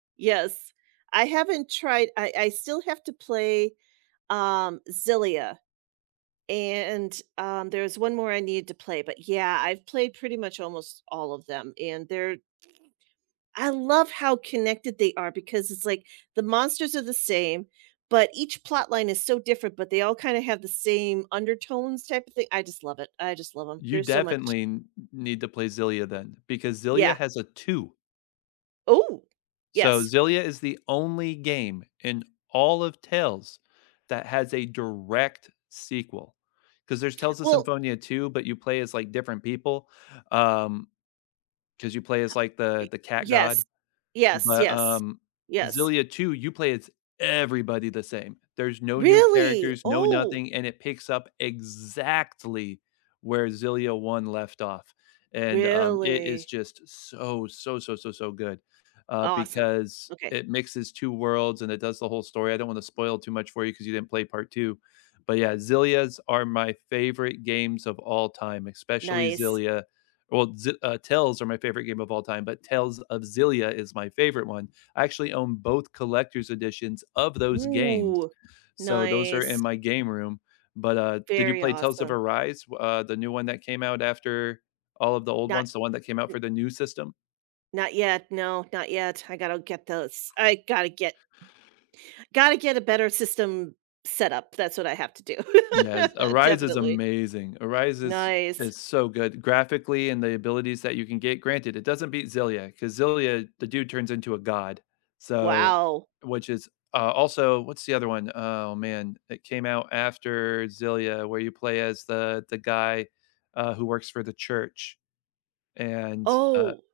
Yes. I haven't tried I I still have to play, um, Xillia. And, um, there's 1 more I need to play, but yeah, I've played pretty much almost all of them, and they're I love how connected they are because it's, like, the monsters are the same, but each plot line is so different, but they all kinda have the same undertones type of thing I just love it I just love 'em, You there's so much definitely n need to play Xillia then, because Xillia Yeah. has a 2. Ooh, So yes. Xillia is the only game in all of Tales that has a direct sequel. 'Cause there's Tales of Well Symphonia 2, but you play as, like, different people, um 'cause you play as, like, the Y the cat god. yes, yes, But, yes, um, yes. Xillia 2, you play as everybody the same. There's no new Really? characters, no Oh. nothing, and it picks up exactly where Xillia 1 left off. And, um, it is Really? just so, so, so, so, so good, uh, Awesome. because Okay. it mixes 2 worlds and it does the whole story; I don't wanna spoil too much for you 'cause you didn't play part 2, but yeah, Xillias are my favorite games of all time, especially Nice. Xillia Well, Xi uh, Tales are my favorite game of all time, but Tales of Xillia is my favorite 1; I actually own both collector's editions of those games, Ooh, so those are in nice. my game room. But, uh, did you Very play Tales of awesome. Arise, uh, the new 1 that came out after all of the old Not, ones, the 1 that came out n for the new system? Not yet, no not yet, I gotta get those I gotta get gotta get a better system set up, that's what I have to do. Yes, Arise is Definitely. amazing. Arise is Nice. is so good graphically and the abilities that you can get, granted, it doesn't beat Xillia 'cause Xillia, the dude turns into a god, so Wow. which is, uh, also what's the other one? Oh, man. It came out after Xillia where you play as the the guy, uh, who works for the church, and, uh Oh.